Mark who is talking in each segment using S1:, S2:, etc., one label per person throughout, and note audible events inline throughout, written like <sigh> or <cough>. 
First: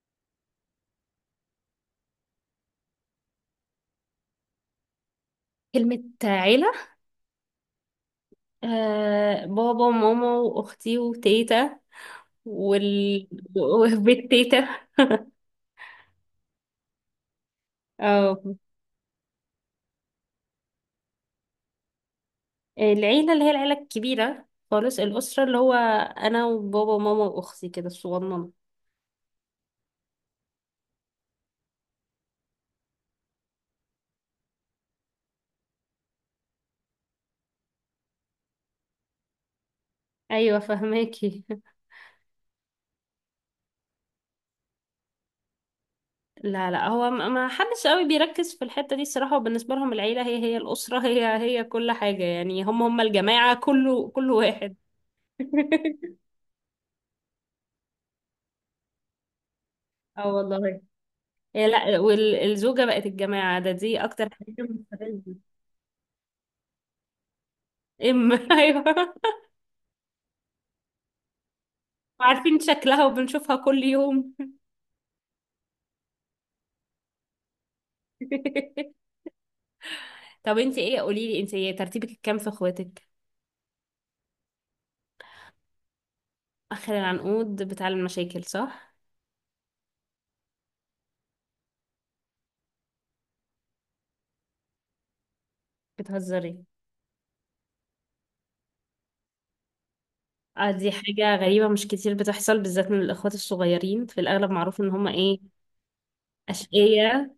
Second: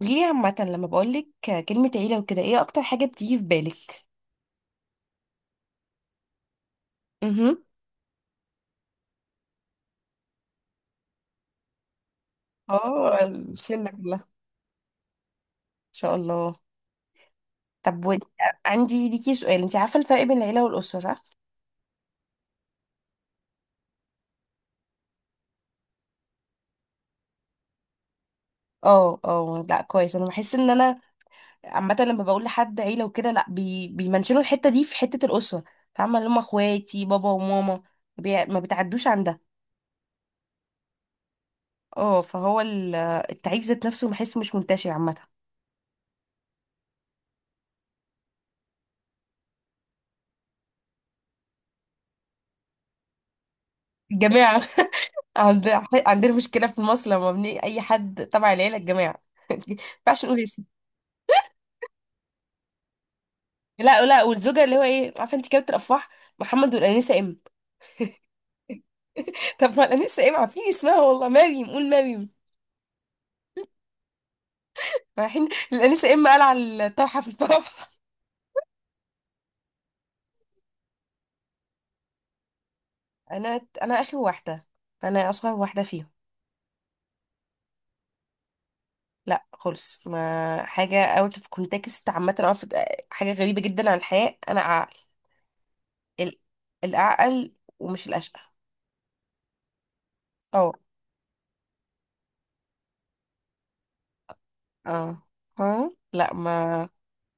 S1: قوليلي عامة لما بقولك كلمة عيلة وكده ايه أكتر حاجة بتيجي في بالك؟
S2: كلمة عيلة.
S1: مهم.
S2: آه، بابا وماما وأختي وتيتا
S1: اه
S2: وال...
S1: الشلة
S2: <laughs>
S1: كلها ان
S2: وبيت تيتا.
S1: شاء الله. طب
S2: اه،
S1: عندي ليكي سؤال، انت عارفة الفرق بين العيلة والأسرة صح؟
S2: العيلة اللي هي العيلة الكبيرة خالص، الأسرة اللي هو أنا وبابا وماما وأختي كده الصغننة.
S1: اه، اه، لا كويس، انا بحس ان انا عامة لما بقول لحد عيلة وكده، لا بيمنشنوا الحتة دي في حتة الأسرة، فاهمة؟ اللي هم اخواتي بابا وماما، ما بتعدوش عن ده.
S2: أيوة، فهماكي. <laughs>
S1: اه، التعريف ذات نفسه بحسه مش منتشر عامة.
S2: لا لا، هو ما حدش قوي بيركز في الحتة دي الصراحة، وبالنسبة لهم العيلة هي هي الأسرة، هي هي كل حاجة، يعني هم هم الجماعة كله كل
S1: الجماعة.
S2: واحد.
S1: عند-
S2: <laughs>
S1: عندنا مشكلة في مصر لما بني أي حد تبع العيلة الجماعة. <laughs> ما ينفعش
S2: اه
S1: نقول اسم.
S2: والله. إيه لا، والزوجة بقت الجماعة، ده دي
S1: لا لا،
S2: أكتر حاجة
S1: والزوجة اللي هو ايه،
S2: مستفزة.
S1: عارفة انت كابتن الأفراح محمد والأنسة إم؟
S2: ام، <laughs> ايوه.
S1: <laughs> طب ما الأنسة إم عارفين اسمها والله، مريم، قول مريم.
S2: عارفين شكلها وبنشوفها كل يوم.
S1: رايحين الأنسة إم، قال على الطرحة في الطرح. <laughs>
S2: <laughs> طب انت ايه، قولي لي انت إيه، ترتيبك الكام في اخواتك؟
S1: أنا آخر واحدة، أنا أصغر واحدة فيهم.
S2: اخر العنقود بتاع المشاكل، صح؟
S1: لا خالص، ما حاجة اوت اوف كونتكست عامة، حاجة غريبة جدا عن الحياة. أنا عقل، ال-
S2: بتهزري؟
S1: الأعقل ومش الأشقى.
S2: اه،
S1: اه،
S2: دي حاجة غريبة، مش كتير بتحصل، بالذات من الاخوات الصغيرين، في الاغلب معروف ان هما
S1: اه.
S2: ايه،
S1: ها لا ما
S2: اشقية.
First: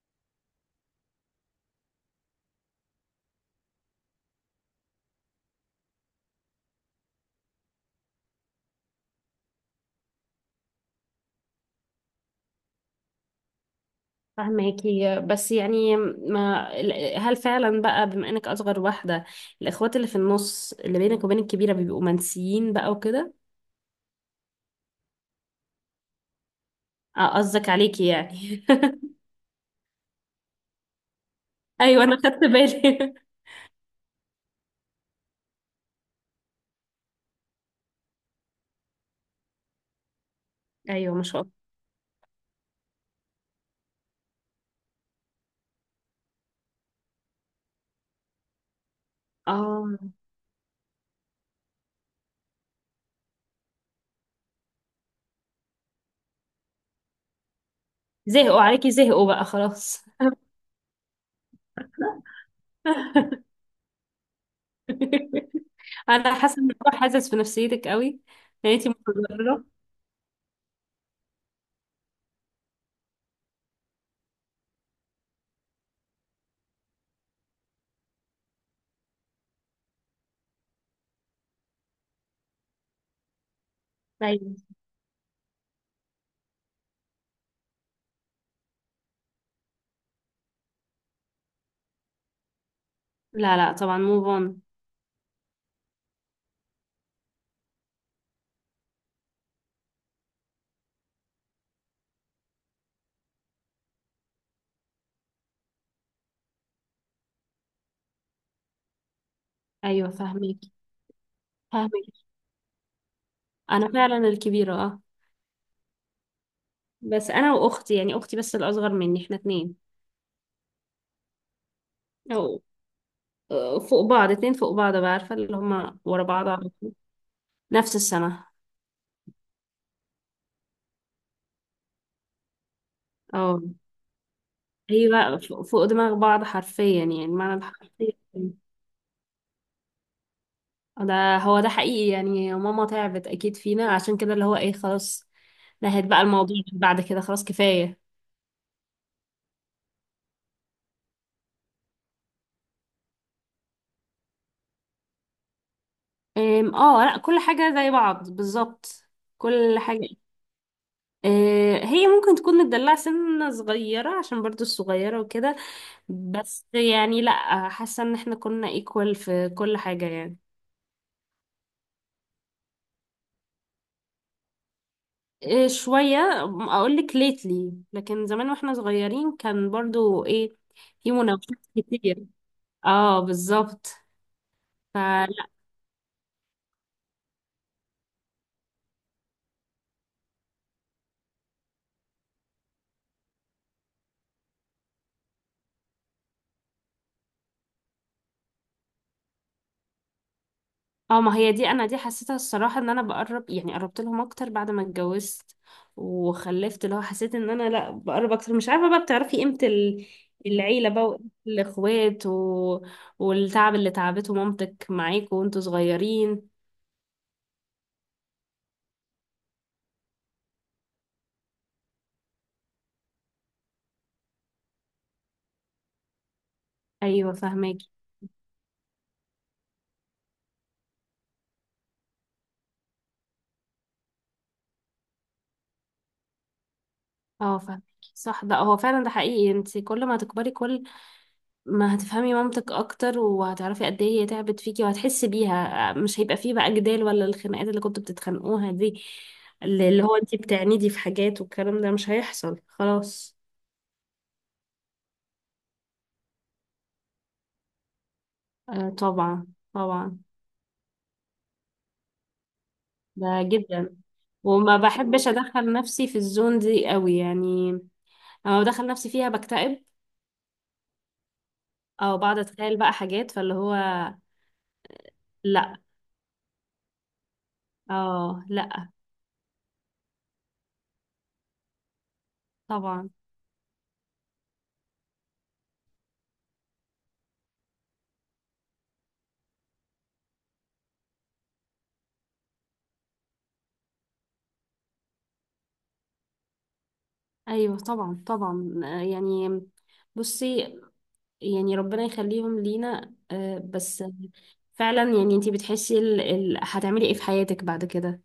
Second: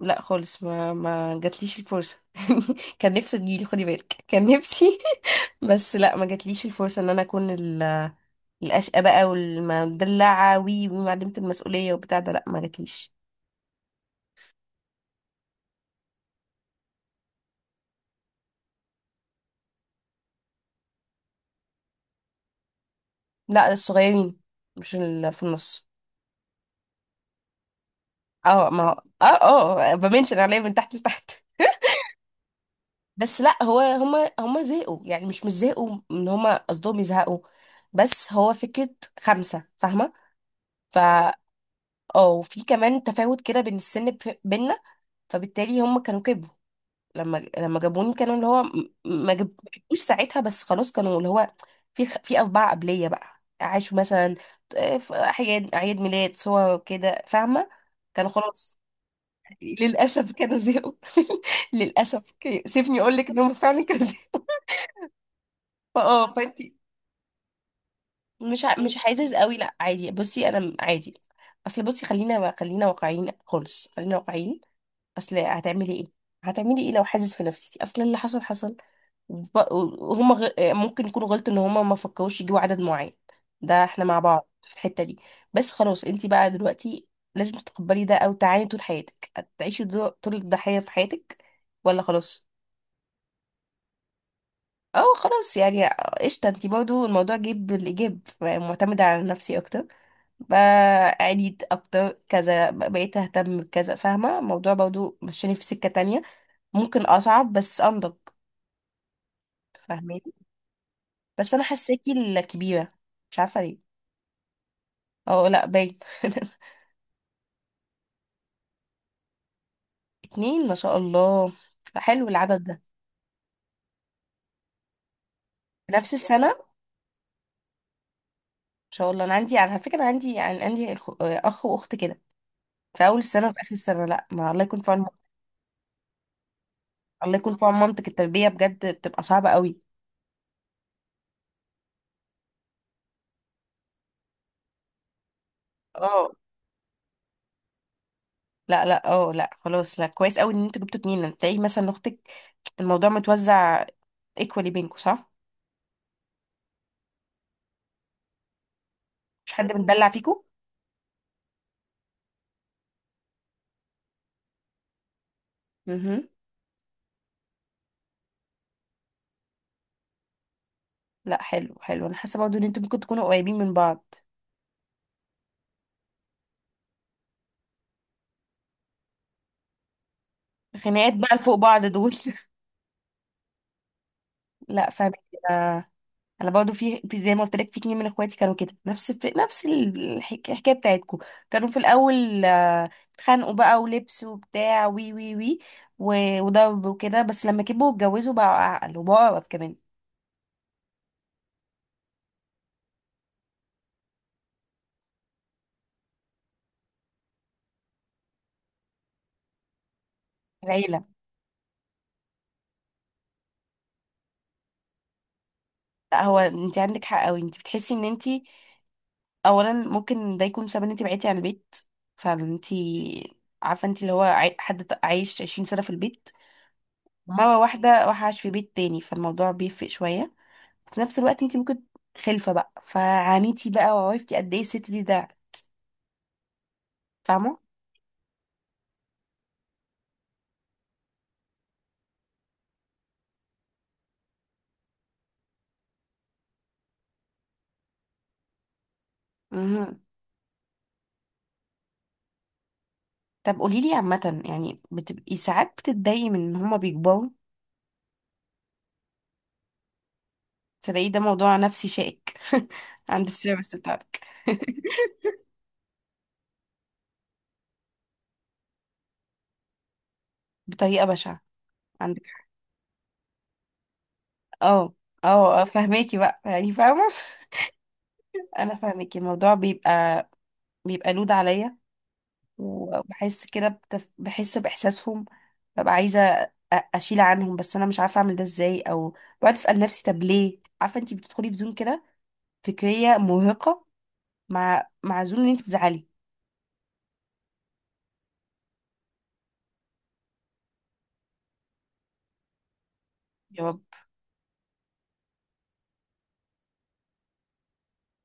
S1: لا خالص، ما جاتليش الفرصة. <laughs> كان نفسي تجيلي، خدي بالك، كان نفسي. <laughs> بس لا، ما جاتليش الفرصة ان انا اكون الاشقى بقى والمدلعة وي ومعلمة المسؤولية وبتاع ده. لا، ما جاتليش.
S2: فهماكي، بس يعني ما، هل فعلا بقى بما انك اصغر واحدة، الاخوات اللي في النص اللي بينك وبين الكبيرة بيبقوا منسيين بقى وكده؟
S1: لا، الصغيرين، مش ال- في النص.
S2: اه، قصدك عليكي يعني.
S1: اه، ما هو-
S2: <laughs>
S1: اه، اه، بمنشن عليا من تحت لتحت.
S2: ايوه انا خدت بالي.
S1: بس لا، هو هما زهقوا يعني، مش زهقوا ان هما قصدهم يزهقوا، بس هو فكرة خمسة، فاهمة؟ ف
S2: ايوه ما شاء الله.
S1: اه، وفي كمان تفاوت كده بين السن بينا، فبالتالي هم كانوا كبروا. لما جابوني كانوا اللي هو ما
S2: اه،
S1: جابوش ساعتها، بس خلاص كانوا اللي هو، في أطباع قبلية بقى عاشوا، مثلا آه، في أعياد، أعياد ميلاد، صور كده، فاهمة؟ كانوا
S2: زهقوا
S1: خلاص.
S2: عليكي، زهقوا بقى
S1: <laughs>
S2: خلاص.
S1: للأسف
S2: <laughs>
S1: كانوا زهقوا. <laughs> للأسف سيبني أقول لك إن هم فعلا كانوا <laughs> زهقوا.
S2: انا حاسه ان
S1: فأنتي.
S2: الموضوع حاسس في نفسيتك قوي.
S1: مش
S2: يعني
S1: ع-
S2: انتي
S1: مش حاسس قوي،
S2: متضرره؟
S1: لا عادي، بصي، أنا عادي. أصل بصي، خلينا واقعيين خالص، خلينا واقعيين. اصل هتعملي ايه؟ هتعملي ايه لو حاسس في نفسيتي؟ اصل اللي حصل حصل. وب- وهم ممكن يكونوا غلطوا ان هم ما فكروش يجيبوا عدد معين، ده احنا مع بعض
S2: ايوه.
S1: في الحتة دي. بس خلاص، انت بقى دلوقتي لازم تتقبلي ده او تعاني طول حياتك، هتعيشي طول الضحية في حياتك، ولا خلاص.
S2: لا لا طبعا، موف اون.
S1: اه خلاص يعني. قشطة، انت برضو الموضوع جيب بالايجاب، معتمدة على نفسي اكتر بقى، عانيت اكتر كذا، بقيت اهتم بكذا، فاهمة؟ الموضوع برضو مشاني في سكة تانية، ممكن اصعب بس انضج.
S2: ايوه
S1: فاهماني.
S2: فاهميكي.
S1: بس انا حاساكي
S2: فاهميكي.
S1: الكبيره، مش عارفه ليه.
S2: انا فعلا الكبيره، اه.
S1: اه لا باين. <laughs>
S2: بس انا واختي، يعني اختي بس الاصغر مني، احنا اتنين.
S1: اتنين، ما شاء الله، حلو
S2: أو
S1: العدد ده.
S2: آه، فوق بعض، اتنين فوق بعض بقى، عارفه اللي
S1: في
S2: هما
S1: نفس
S2: ورا
S1: السنه،
S2: بعض
S1: ما
S2: على طول. نفس السنه.
S1: شاء الله. انا عندي على فكره، أنا عندي يعني عندي اخ، أخ واخت كده، في اول السنه
S2: اه،
S1: وفي اخر السنه. لا ما، الله يكون في عون.
S2: هي بقى فوق فوق دماغ بعض حرفيا، يعني
S1: الله
S2: معنى
S1: يكون في عون مامتك،
S2: الحرفي.
S1: التربيه بجد بتبقى صعبه قوي.
S2: ده هو ده حقيقي، يعني ماما تعبت اكيد فينا، عشان كده اللي هو ايه، خلاص نهت بقى
S1: اه،
S2: الموضوع بعد كده، خلاص كفاية.
S1: لا لا، اه، لا خلاص، لا كويس قوي ان انتوا جبتوا اتنين، تلاقي مثلا اختك الموضوع متوزع ايكوالي بينكوا، صح؟
S2: اه لا، كل حاجة زي بعض بالظبط،
S1: مش حد
S2: كل
S1: متدلع
S2: حاجة.
S1: فيكوا.
S2: أه، هي ممكن تكون متدلعة سنة صغيرة، عشان برضو الصغيرة وكده،
S1: مهم.
S2: بس يعني لا، حاسة ان احنا كنا ايكوال في كل حاجة يعني.
S1: لا حلو حلو، انا حاسه برضه ان انتوا ممكن تكونوا قريبين من بعض.
S2: أه، شوية. اقولك ليتلي، لكن زمان واحنا صغيرين كان برضو ايه، في
S1: خناقات بقى لفوق
S2: مناوشات
S1: بعض دول.
S2: كتير. اه بالظبط.
S1: <laughs> لا فاهمه. انا، انا برضه في، زي ما قلت لك، في اتنين من اخواتي كانوا كده نفس، في نفس الحكايه بتاعتكم. كانوا في الاول آه، اتخانقوا بقى ولبس وبتاع وي وي وي، وضرب وكده، بس لما كبروا واتجوزوا بقوا اعقل وبقوا اقرب كمان.
S2: اه، ما هي دي، انا دي حسيتها الصراحه ان انا بقرب، يعني قربت لهم اكتر بعد ما اتجوزت وخلفت، اللي هو حسيت ان انا لا بقرب اكتر، مش عارفه بقى، بتعرفي قيمه العيله
S1: العيله.
S2: بقى وقيمة الاخوات والتعب اللي تعبته مامتك معاكوا وانتوا
S1: لا هو
S2: صغيرين.
S1: انت عندك حق قوي، انت بتحسي ان انت اولا ممكن ده يكون سبب ان انت بعدتي عن البيت، فانت عارفه انت اللي هو عايش 20 سنه في البيت،
S2: ايوه
S1: مره
S2: فاهماكي.
S1: واحده راح عاش في بيت تاني، فالموضوع بيفرق شويه. في نفس الوقت انت ممكن خلفه بقى، فعانيتي بقى وعرفتي قد ايه الست دي، ده فاهمه.
S2: اه فاهماكي. صح، ده هو فعلا ده حقيقي، انت كل ما تكبري كل ما هتفهمي مامتك اكتر، وهتعرفي قد ايه هي تعبت فيكي، وهتحسي بيها، مش هيبقى فيه بقى جدال ولا الخناقات اللي كنتوا بتتخانقوها دي، اللي
S1: مهم.
S2: اللي هو انتي بتعنيدي في حاجات والكلام ده، مش هيحصل خلاص.
S1: طب قولي لي عامه، يعني بتبقي ساعات بتتضايقي من ان هما بيكبروا؟
S2: آه طبعا طبعا.
S1: تلاقي ده موضوع نفسي شائك <laughs> عند
S2: ده
S1: السيرفس
S2: جدا.
S1: بتاعتك.
S2: وما
S1: <laughs>
S2: بحبش ادخل نفسي في الزون دي قوي يعني، لما بدخل نفسي فيها بكتئب،
S1: بطريقه بشعه،
S2: او
S1: عندك
S2: بقعد
S1: حق.
S2: اتخيل بقى حاجات فاللي هو.
S1: اه، اه، آه،
S2: لا،
S1: فهماكي بقى، يعني فاهمه.
S2: اه
S1: انا
S2: لا.
S1: فاهمك، الموضوع بيبقى، بيبقى لود عليا،
S2: طبعا.
S1: وبحس كده بحس باحساسهم، ببقى عايزه اشيل عنهم، بس انا مش عارفه اعمل ده ازاي، او بقعد اسال نفسي طب ليه؟ عارفه انت بتدخلي في زون كده فكريه مرهقه مع مع زون ان انت بتزعلي.
S2: ايوه طبعا طبعا، آه، يعني، بصي، يعني ربنا يخليهم لينا آه،
S1: يا رب.
S2: بس. فعلا يعني انتي بتحسي هتعملي ايه في حياتك بعد كده،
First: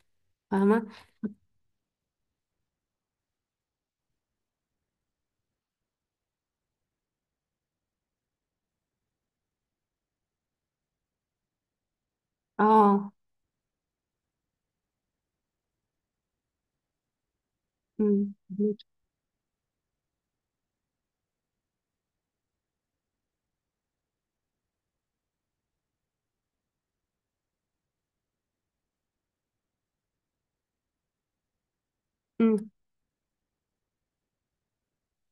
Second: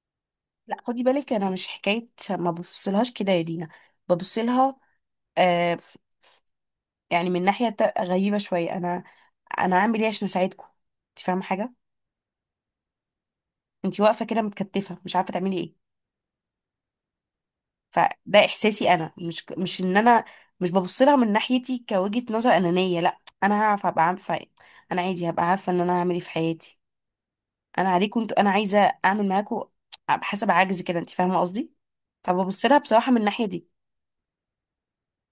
S1: لا
S2: فاهمة؟
S1: خدي بالك، انا مش حكايه ما ببصلهاش كده يا دينا، ببصلها، آه، يعني من ناحيه غريبه شويه، انا، انا هعمل ايه عشان اساعدكم؟ انت فاهمه حاجه؟
S2: اه.
S1: انت واقفه كده متكتفه، مش عارفه تعملي ايه،
S2: أمم.
S1: فده احساسي. انا مش، مش ان انا مش ببص لها من ناحيتي كوجهة نظر انانية، لا، انا هعرف، ابقى عارفة، انا عادي هبقى عارفة ان انا هعمل ايه في حياتي، انا عليكم انتوا انا عايزة اعمل معاكم حسب عجز كده، انت فاهمة قصدي؟ فببص
S2: أمم.
S1: لها بصراحة من الناحية دي.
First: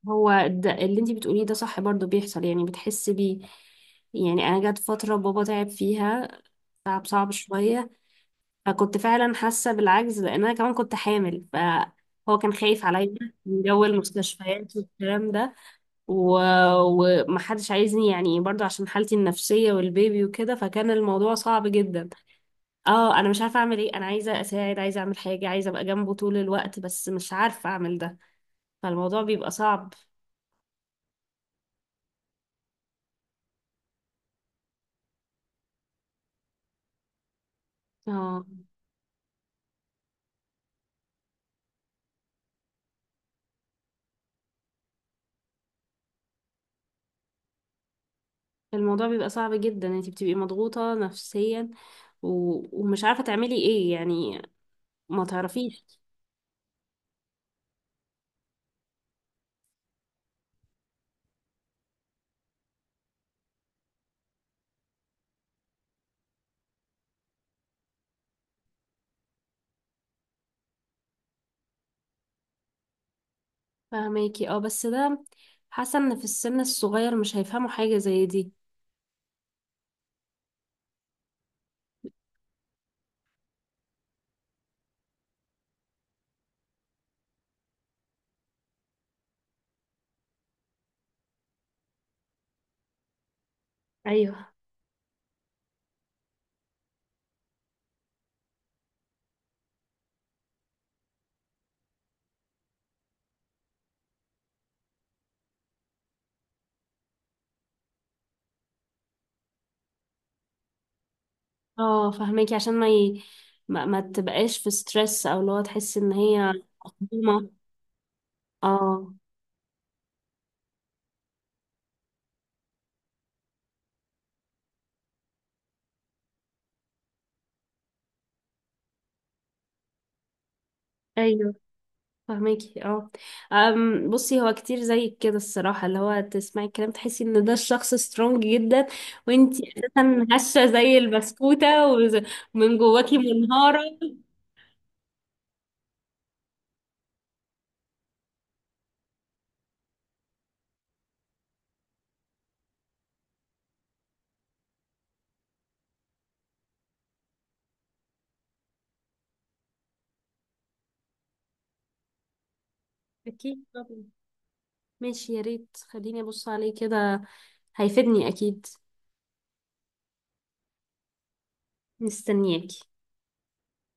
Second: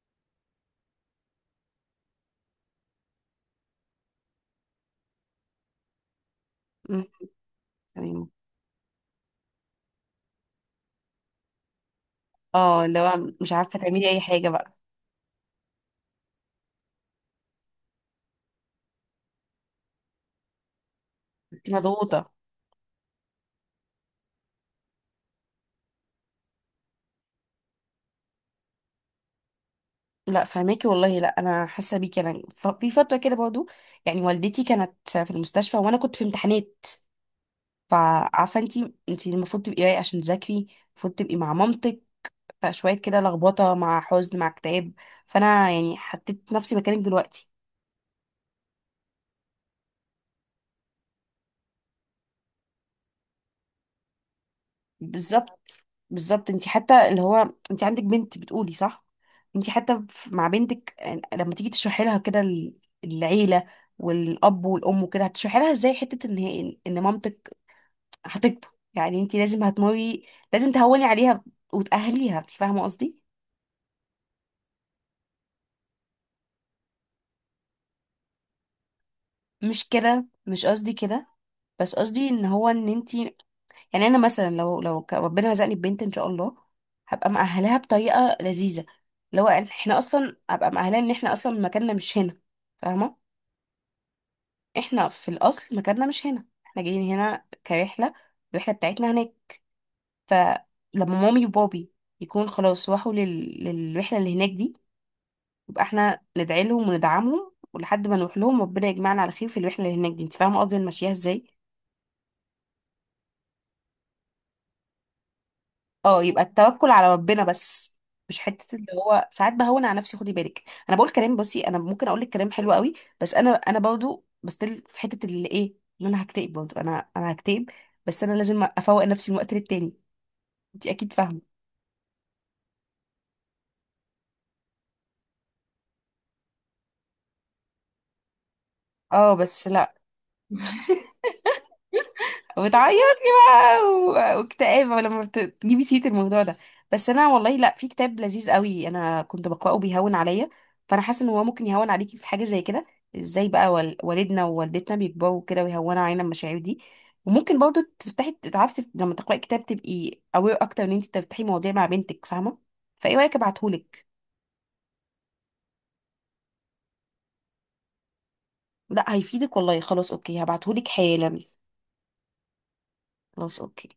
S2: هو ده اللي انتي بتقوليه، ده صح، برضو بيحصل يعني، بتحسي بيه. يعني انا جت فترة بابا تعب فيها،
S1: مم.
S2: تعب صعب شوية،
S1: تمام.
S2: فكنت فعلا حاسة بالعجز، لان انا كمان كنت حامل، فهو كان خايف
S1: اه، اللي
S2: عليا
S1: هو مش
S2: من
S1: عارفة
S2: جو
S1: تعملي اي حاجة بقى.
S2: المستشفيات والكلام ده، و... ومحدش عايزني يعني، برضو عشان حالتي النفسية والبيبي وكده، فكان الموضوع صعب
S1: انت
S2: جدا.
S1: مضغوطة.
S2: اه، انا مش عارفة اعمل ايه، انا عايزة اساعد، عايزة اعمل حاجة، عايزة ابقى جنبه طول الوقت، بس مش عارفة اعمل ده، فالموضوع بيبقى صعب.
S1: لا فهماكي والله، لا انا حاسة بيكي، انا في فترة كده برضو، يعني والدتي كانت في المستشفى وانا كنت في امتحانات،
S2: اه
S1: فعارفه انت، انت المفروض تبقي رايقه عشان تذاكري، المفروض تبقي مع مامتك، فشويه كده لخبطه مع حزن مع اكتئاب، فانا يعني حطيت نفسي مكانك دلوقتي.
S2: الموضوع بيبقى صعب جدا، انتي بتبقي مضغوطة نفسيا و... ومش عارفة تعملي ايه يعني. ما
S1: بالظبط.
S2: تعرفيش.
S1: بالظبط، انت حتى اللي هو انت عندك بنت، بتقولي صح، انت حتى مع بنتك آه، لما تيجي تشرحي لها كده العيله والاب والام وكده، هتشرحي لها ازاي حته ان هي ان مامتك هتكبر؟ يعني انت لازم هتمري، لازم تهوني عليها وتأهليها، انت فاهمه قصدي؟
S2: فهماكي اه، بس ده، حاسة ان في السن الصغير مش هيفهموا حاجة زي دي.
S1: مش كده، مش قصدي كده، بس قصدي ان هو ان انتي، يعني انا مثلا لو ربنا رزقني ببنت ان شاء الله، هبقى مأهلاها بطريقه لذيذه، لو إن احنا اصلا، هبقى مأهلاها ان احنا اصلا مكاننا مش هنا، فاهمه؟
S2: ايوه.
S1: احنا في الاصل مكاننا مش هنا، احنا جايين هنا كرحله، الرحله بتاعتنا هناك، فلما مامي وبابي يكون خلاص راحوا للرحله اللي هناك دي، يبقى احنا ندعي لهم وندعمهم ولحد ما نروح لهم ربنا يجمعنا على خير في الرحله اللي هناك دي، انت فاهمه قصدي أنا ماشياها ازاي؟
S2: اه فهماكي، عشان ما تبقاش في ستريس، او لو تحسي ان
S1: اه، يبقى
S2: هي
S1: التوكل على ربنا
S2: ضغمة.
S1: بس، مش حته اللي
S2: اه
S1: هو ساعات بهون على نفسي، خدي بالك، انا بقول كلام، بصي، انا ممكن اقول لك كلام حلو قوي، بس انا برضه بستل في حته اللي ايه، ان انا هكتئب برضه، انا هكتئب، بس انا لازم افوق نفسي من وقت للتاني، انت اكيد فاهمه.
S2: ايوه فهماكي اه. بصي، هو كتير زي كده الصراحة، اللي هو تسمعي الكلام تحسي ان ده الشخص سترونج جدا،
S1: اه
S2: وانتي
S1: بس لا،
S2: اساسا هشة زي البسكوتة ومن
S1: وتعيط
S2: جواكي
S1: لي بقى،
S2: منهارة.
S1: واكتئاب لما تجيبي سيرة الموضوع ده، بس انا والله، لا في كتاب لذيذ قوي انا كنت بقراه بيهون عليا، فانا حاسه ان هو ممكن يهون عليكي في حاجه زي كده، ازاي بقى والدنا ووالدتنا بيكبروا كده ويهونوا علينا المشاعر دي، وممكن برضو تفتحي تعرفي لما تقراي كتاب تبقي اوير اكتر، ان انت تفتحي مواضيع مع بنتك، فاهمه؟ فايه رايك
S2: اكيد طبعا.
S1: ابعتهولك؟
S2: ماشي، يا ريت خليني ابص عليه كده، هيفيدني اكيد.
S1: لا هيفيدك والله، خلاص اوكي هبعتهولك حالا.
S2: مستنياكي.
S1: خلاص اوكي.